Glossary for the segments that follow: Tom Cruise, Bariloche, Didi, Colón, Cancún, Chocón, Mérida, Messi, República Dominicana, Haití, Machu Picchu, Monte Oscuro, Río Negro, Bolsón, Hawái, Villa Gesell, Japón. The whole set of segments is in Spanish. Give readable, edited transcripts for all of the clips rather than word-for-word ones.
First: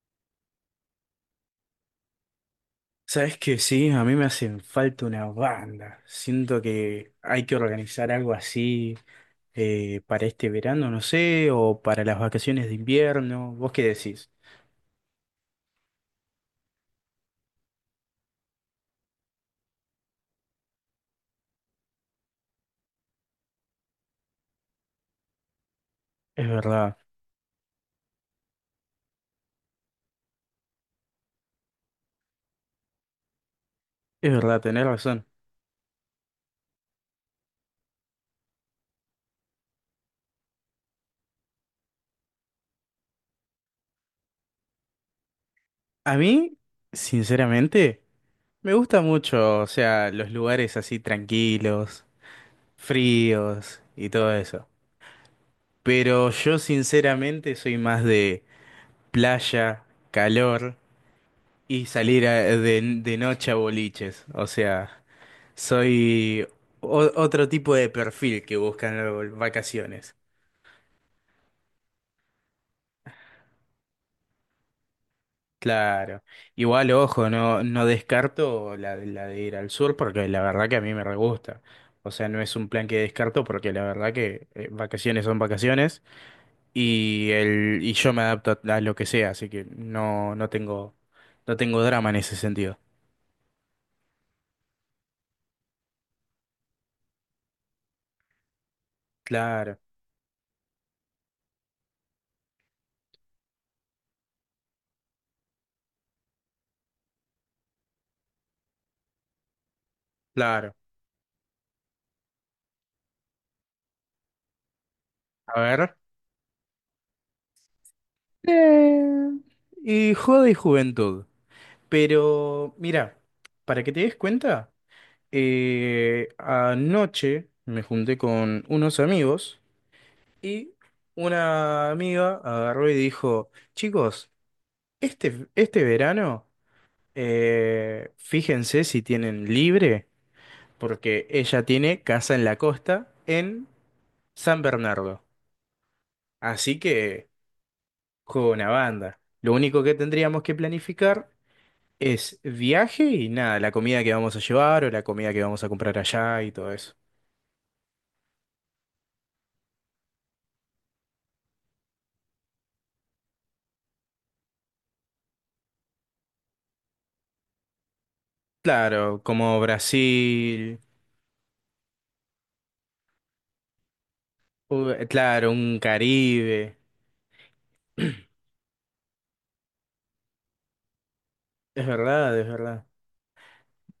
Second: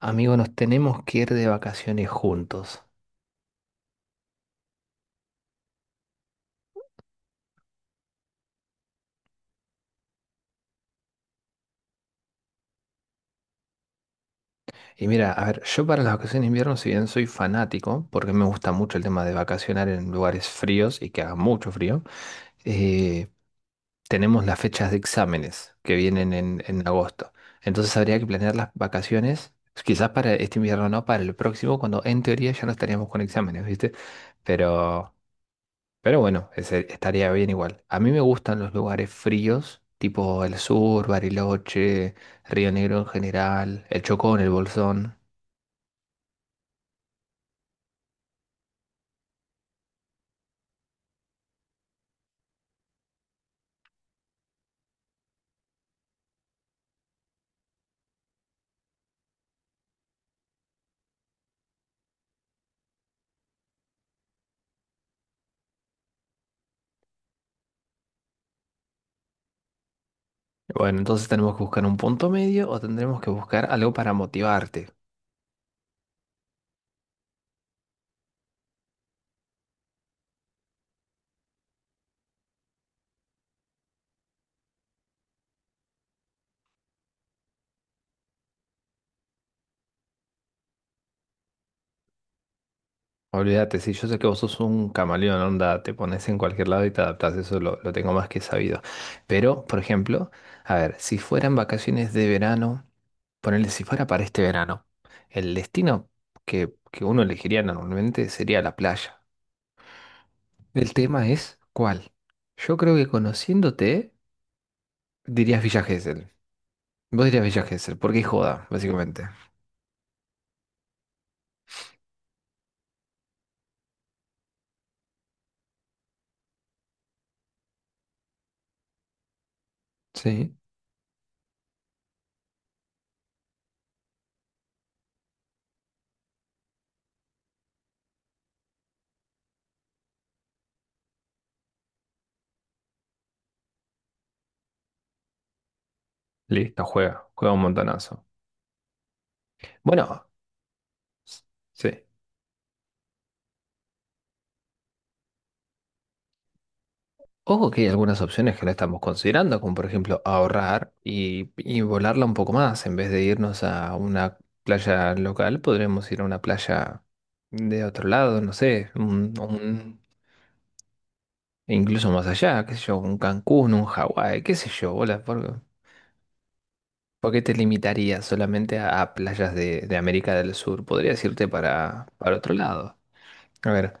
Amigo, nos tenemos que ir de vacaciones juntos. Sabes que sí, a mí me hacen falta una banda. Siento que hay que organizar algo así para este verano, no sé, o para las vacaciones de invierno. ¿Vos qué decís? Y mira, a ver, yo para las vacaciones de invierno, si bien soy fanático, porque me gusta mucho el tema de vacacionar en lugares fríos y que haga mucho frío, eh, tenemos las fechas de exámenes que vienen Es en verdad, agosto. Entonces habría que planear las vacaciones, quizás para este invierno no, para el próximo, cuando en teoría ya no estaríamos con exámenes, ¿viste? es verdad, tenés Pero razón. Pero bueno, estaría bien igual. A mí me gustan los lugares fríos, tipo el sur, Bariloche, Río Negro en general, el Chocón, el Bolsón. A mí, sinceramente, me gusta mucho, o sea, los lugares así tranquilos, fríos y todo eso. Pero yo sinceramente soy más de playa, calor y salir de noche a boliches, o sea. Soy otro tipo de perfil que buscan las vacaciones. Bueno, entonces tenemos que buscar un punto medio o tendremos que buscar algo para motivarte. Claro. Igual, ojo, no, no descarto la de ir al sur porque la verdad que a mí me re gusta. O sea, no es un plan que descarto porque la verdad que vacaciones son vacaciones y, yo me adapto a lo que sea, así que no, no tengo, no tengo drama en ese sentido. Olvídate, si yo sé que vos sos un camaleón, onda, te pones en cualquier lado y te adaptás, eso lo tengo más que sabido. Pero, Claro, por ejemplo, a ver, si fueran vacaciones de verano, ponele si fuera para este verano, el destino que uno elegiría normalmente sería la playa. claro. El tema es ¿cuál? Yo creo que conociéndote A dirías Villa ver. Gesell. Vos dirías Villa Gesell, porque es joda, Eh, básicamente. y joda y juventud. Pero mira, para que te des cuenta, anoche me junté con unos amigos Sí. y una amiga agarró y dijo, chicos, este verano, fíjense si tienen libre, porque ella tiene casa en la costa en San Bernardo. Así Listo, que, juega, juega un montonazo. juego una banda. Lo único que Bueno, tendríamos que planificar s- sí. es viaje y nada, la comida que vamos a llevar o la comida que vamos a comprar allá y todo eso. Ojo que hay algunas opciones que no estamos considerando, como por ejemplo ahorrar y volarla un poco más. En vez de irnos a una playa local, podremos ir a una playa de otro lado, no sé, Claro, un, como un- Brasil, incluso más allá, qué sé yo, un Cancún, un Hawái, qué sé yo, bola. claro, un Caribe. ¿Por qué te limitarías solamente a playas de América del Sur? Podrías irte Es para, verdad, para es otro verdad. lado. A ver,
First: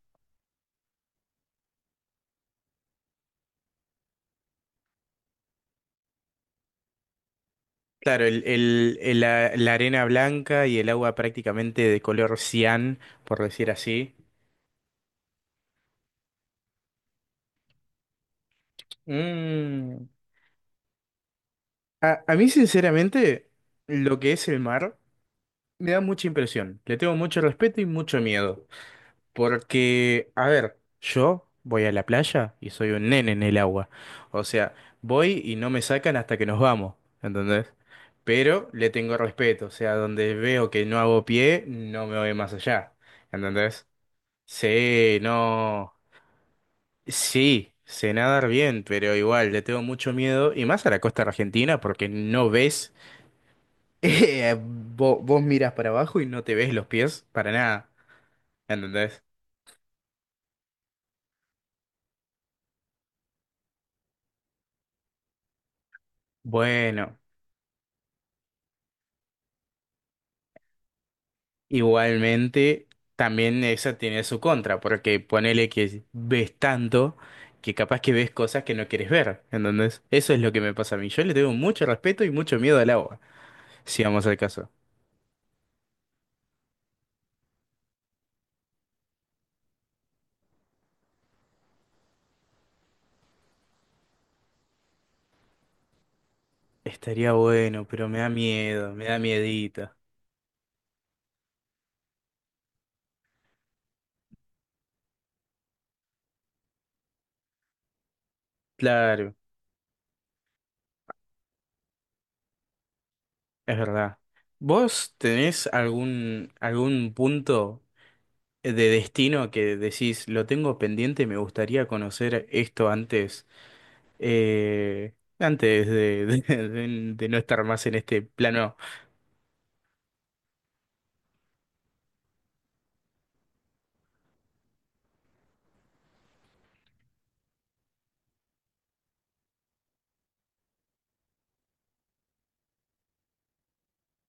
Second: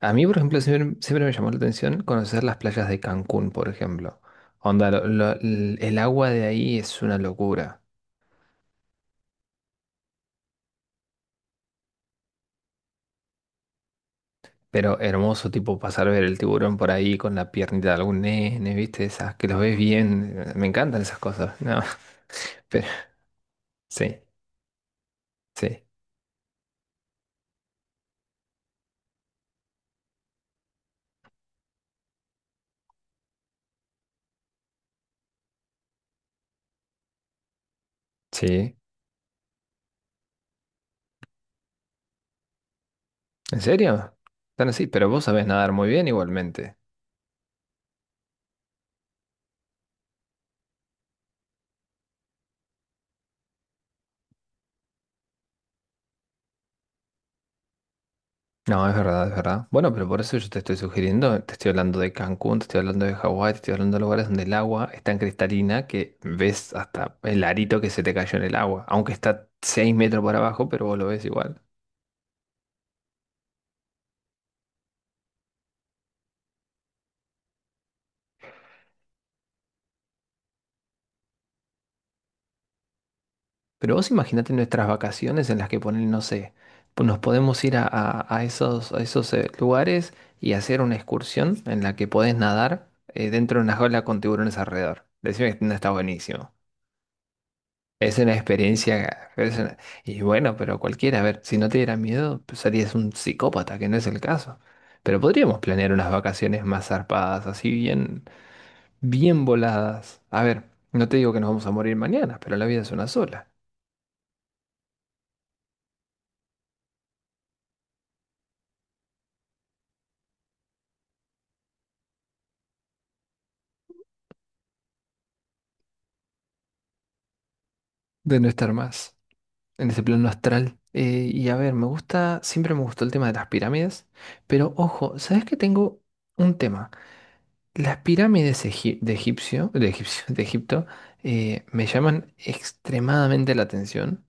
a mí, por ejemplo, siempre, siempre me llamó la atención conocer las playas de Cancún, por ejemplo. Onda, el agua de ahí es una locura. Claro, la arena blanca y el agua prácticamente de color cian, por decir así. Pero hermoso, tipo pasar a ver el tiburón por ahí con la piernita de algún nene, ¿viste? Esas que los ves Mm. bien. Me encantan esas cosas. No, A mí, pero sinceramente, lo sí, que es el mar sí, me da mucha impresión. Le tengo mucho respeto y mucho miedo. Porque, a ver, yo voy a la playa y soy un nene en el agua. O sea, voy y no me sacan hasta que nos vamos, ¿entendés? Pero sí. le tengo respeto, o sea, donde veo que no hago pie, no me voy más allá, ¿En ¿entendés? serio? Están así, pero Sí. vos sabés nadar muy No, bien igualmente. sí, sé nadar bien, pero igual le tengo mucho miedo, y más a la costa argentina, porque no ves, vos miras para abajo y no te ves los pies para nada, No, es ¿entendés? verdad, es verdad. Bueno, pero por eso yo te estoy sugiriendo, te estoy hablando de Cancún, te estoy hablando de Hawái, te estoy hablando de lugares donde el agua es tan cristalina que ves hasta Bueno. el arito que se te cayó en el agua, aunque está 6 metros para abajo, pero vos lo ves igual. Igualmente, también esa tiene su contra, porque ponele que ves tanto que capaz que ves cosas que no quieres ver, entonces eso es lo que me pasa a mí. Yo le tengo mucho respeto y mucho miedo al agua, Pero si vos vamos al imaginate caso. nuestras vacaciones en las que ponen, no sé, nos podemos ir a, a esos lugares y hacer una excursión en la que podés nadar, dentro de una jaula con tiburones alrededor. Decime que no está buenísimo. Estaría bueno, pero me Es da una miedo, me da experiencia. Es una... miedito. Y bueno, pero cualquiera, a ver, si no te diera miedo, pues serías un psicópata, que no es el caso. Pero podríamos planear unas vacaciones más zarpadas, así bien, Claro, bien voladas. A ver, no te digo que nos vamos a morir mañana, pero la vida es una sola. es verdad. ¿Vos tenés algún, algún punto de destino que decís, lo tengo pendiente, me gustaría conocer esto antes? Antes de de no estar más en este De no estar plano. más en ese plano astral. Y a ver, me gusta, siempre me gustó el tema de las pirámides, pero ojo, ¿sabes que tengo un tema? Las pirámides de Egipto, me llaman extremadamente la atención,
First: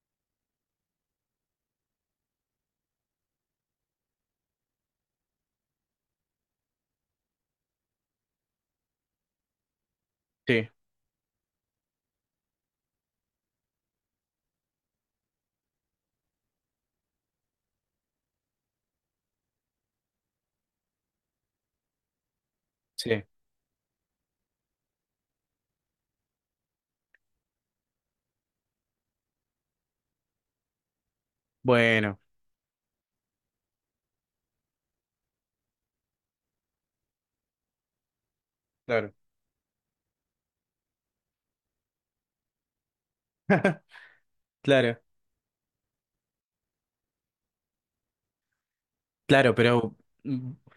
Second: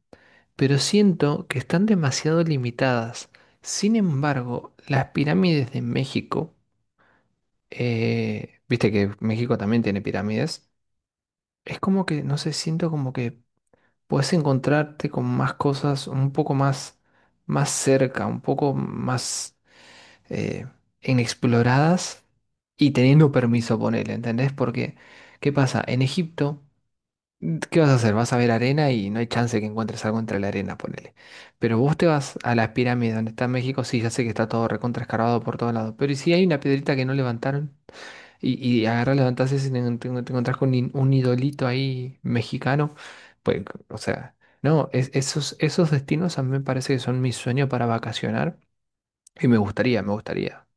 pero siento que están demasiado limitadas. Sin embargo, las pirámides de México, viste que México también tiene Sí, pirámides, es como que, no sé, siento como que puedes encontrarte con más cosas un poco más, más cerca, un poco más, eh, inexploradas y sí. teniendo permiso, ponele, ¿entendés? Porque, ¿qué pasa? En Egipto, ¿qué vas a hacer? Vas a ver arena y no hay chance que encuentres algo entre la arena, ponele. Pero vos te Bueno, vas a las pirámides donde está México, sí, ya sé que está todo recontra escarbado por todos lados, pero ¿y si hay una piedrita que no levantaron? Y, y claro. agarrás, levantás ese y te, te encontrás con un idolito ahí mexicano, pues, o sea... No, Claro, esos, esos destinos a mí me parece que son mi sueño para vacacionar y claro, me pero gustaría, me mm, gustaría.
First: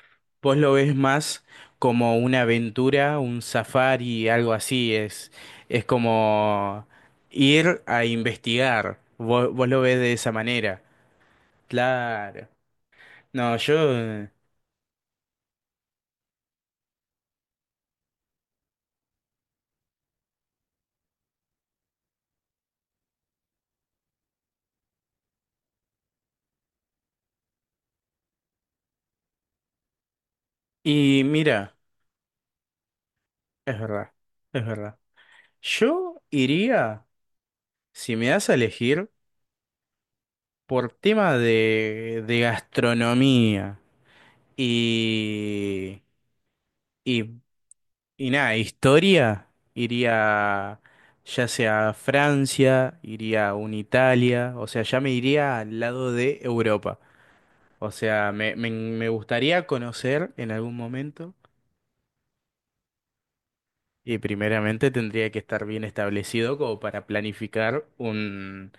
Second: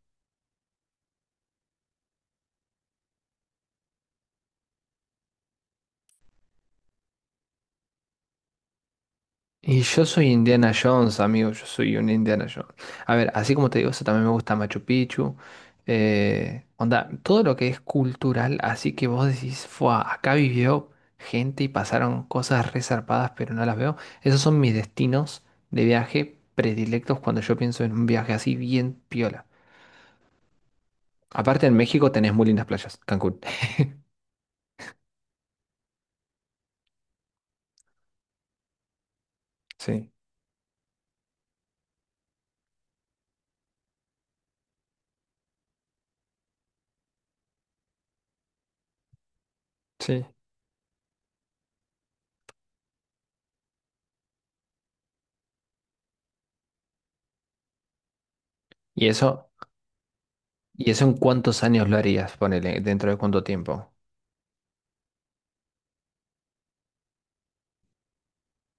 vos lo ves más como una aventura, un safari, algo así. Es como ir a investigar. Vos, vos lo Y ves yo de soy esa Indiana manera. Jones, amigo, yo soy un Indiana Claro. Jones. A ver, así No, como yo... te digo, eso también me gusta Machu Picchu. Onda, todo lo que es cultural, así que vos decís, fua, acá vivió gente y pasaron cosas resarpadas, pero no las veo. Esos son mis destinos de viaje predilectos cuando yo pienso en un viaje así bien piola. Y Aparte en mira, México tenés muy lindas playas, Cancún. es verdad, es verdad. Yo iría, si me das a elegir, Sí, por tema de gastronomía y, y, y nada, historia, sí. iría ya sea a Francia, iría a un Italia, o sea, ya me iría al lado de Europa. O sea, me ¿Y eso, gustaría conocer en algún y eso en momento cuántos años lo harías? Ponele, ¿dentro de cuánto tiempo? y primeramente tendría que estar bien establecido como para planificar un,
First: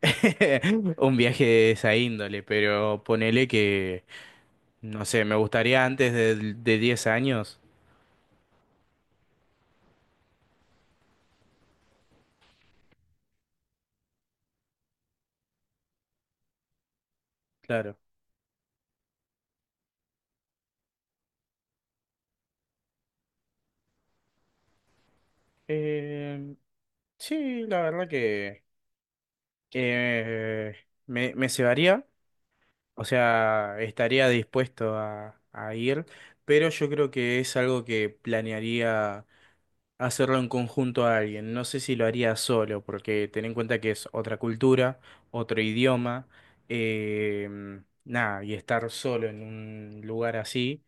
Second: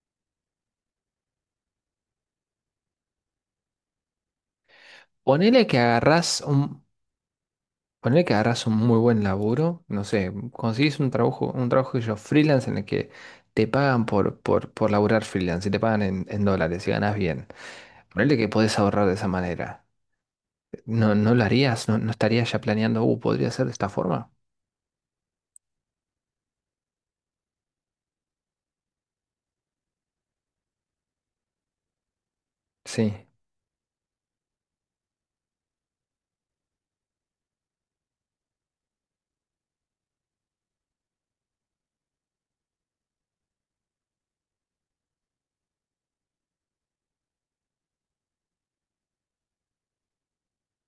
un viaje de esa índole, pero ponele que... No sé, me Ponele que gustaría antes agarrás un, de 10 años. Poner que harás un muy buen laburo, no sé, conseguís un trabajo que yo, freelance, en el que te pagan por laburar freelance y te pagan en dólares y ganas bien. Claro. Ponele que podés ahorrar de esa manera. ¿No, no lo harías? ¿No, no estarías ya planeando, podría ser de esta forma? Eh, sí, la verdad que eh, me cebaría, o Sí. sea, estaría dispuesto a ir, pero yo creo que es algo que planearía hacerlo en conjunto a alguien. No sé si lo haría solo, porque ten en cuenta que es otra cultura, otro idioma, eh, nada, y estar solo en un lugar así.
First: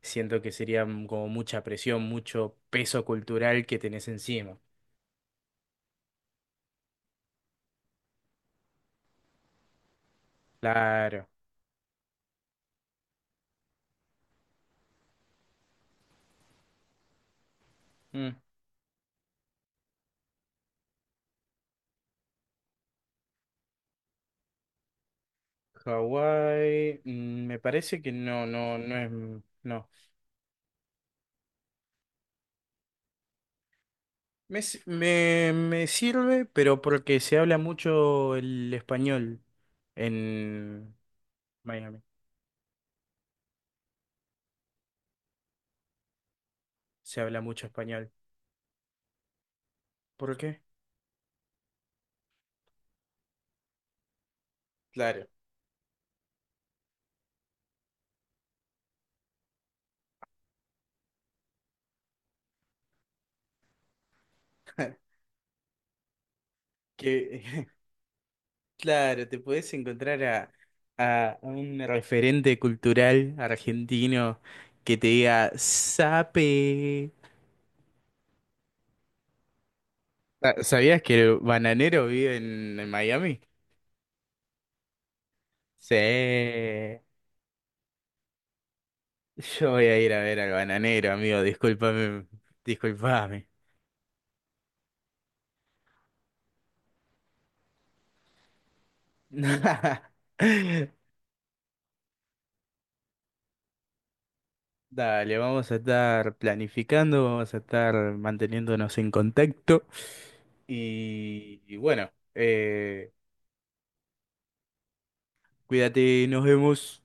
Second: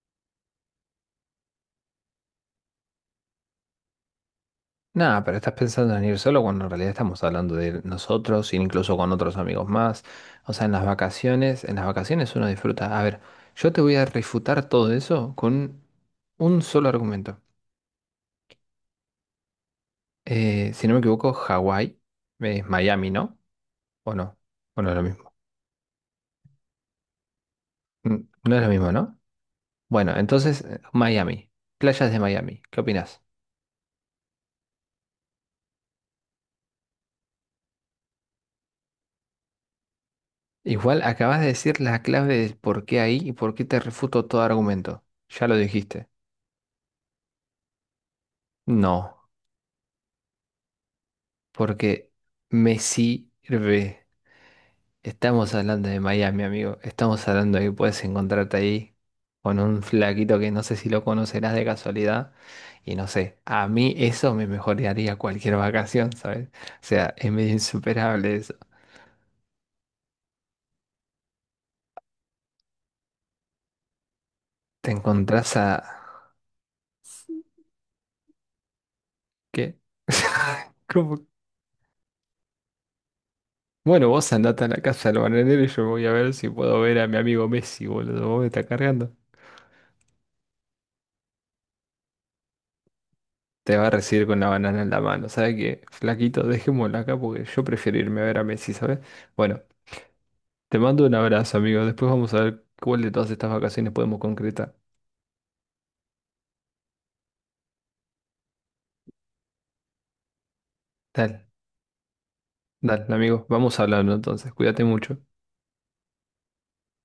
Siento que sería mm, como mucha presión, mucho peso cultural que tenés encima. Nada, pero estás pensando en ir solo cuando en realidad estamos hablando de ir nosotros, incluso con otros amigos más. O sea, Claro. En las vacaciones uno disfruta. A ver, yo te voy a refutar todo eso con un solo argumento. Mm. Si no me equivoco, Hawái es Miami, ¿no? ¿O no? ¿O no es lo mismo? Hawái, mm, me parece que no, No es lo no, mismo, no es, ¿no? mm, no. Bueno, entonces, Miami, playas de Miami, ¿qué opinas? Me, me, me sirve, pero porque se habla mucho el español en Igual acabas de decir Miami. la clave de por qué ahí y por qué te refuto todo argumento. Ya lo dijiste. Se habla mucho español. No, ¿Por qué? porque me sirve. Claro. Estamos hablando de Miami, amigo. Estamos hablando de que puedes encontrarte ahí con un flaquito que no sé si lo conocerás de casualidad. Y no sé, a mí eso me mejoraría cualquier vacación, ¿sabes? O sea, es Que medio insuperable eso. claro, te puedes encontrar a un referente cultural argentino Te que te diga encontrás a... sape. ¿Qué? Ah, ¿sabías que ¿Cómo? el bananero vive en Miami? Bueno, vos andate a la casa del bananero y yo Sí. voy a ver si puedo ver a mi amigo Messi, boludo. Vos me estás cargando. Yo voy a ir a ver al bananero, amigo. Discúlpame, discúlpame. Te va a recibir con la banana en la mano. ¿Sabes qué? Flaquito, dejémoslo acá porque yo prefiero irme a ver a Messi, ¿sabes? Bueno. Te mando un abrazo, amigo. Después vamos a ver cuál de todas estas vacaciones podemos concretar. Dale, vamos a estar planificando, vamos a estar manteniéndonos en contacto. Dale, Y bueno, dale, amigo. Vamos hablando entonces. Cuídate mucho. cuídate, nos vemos.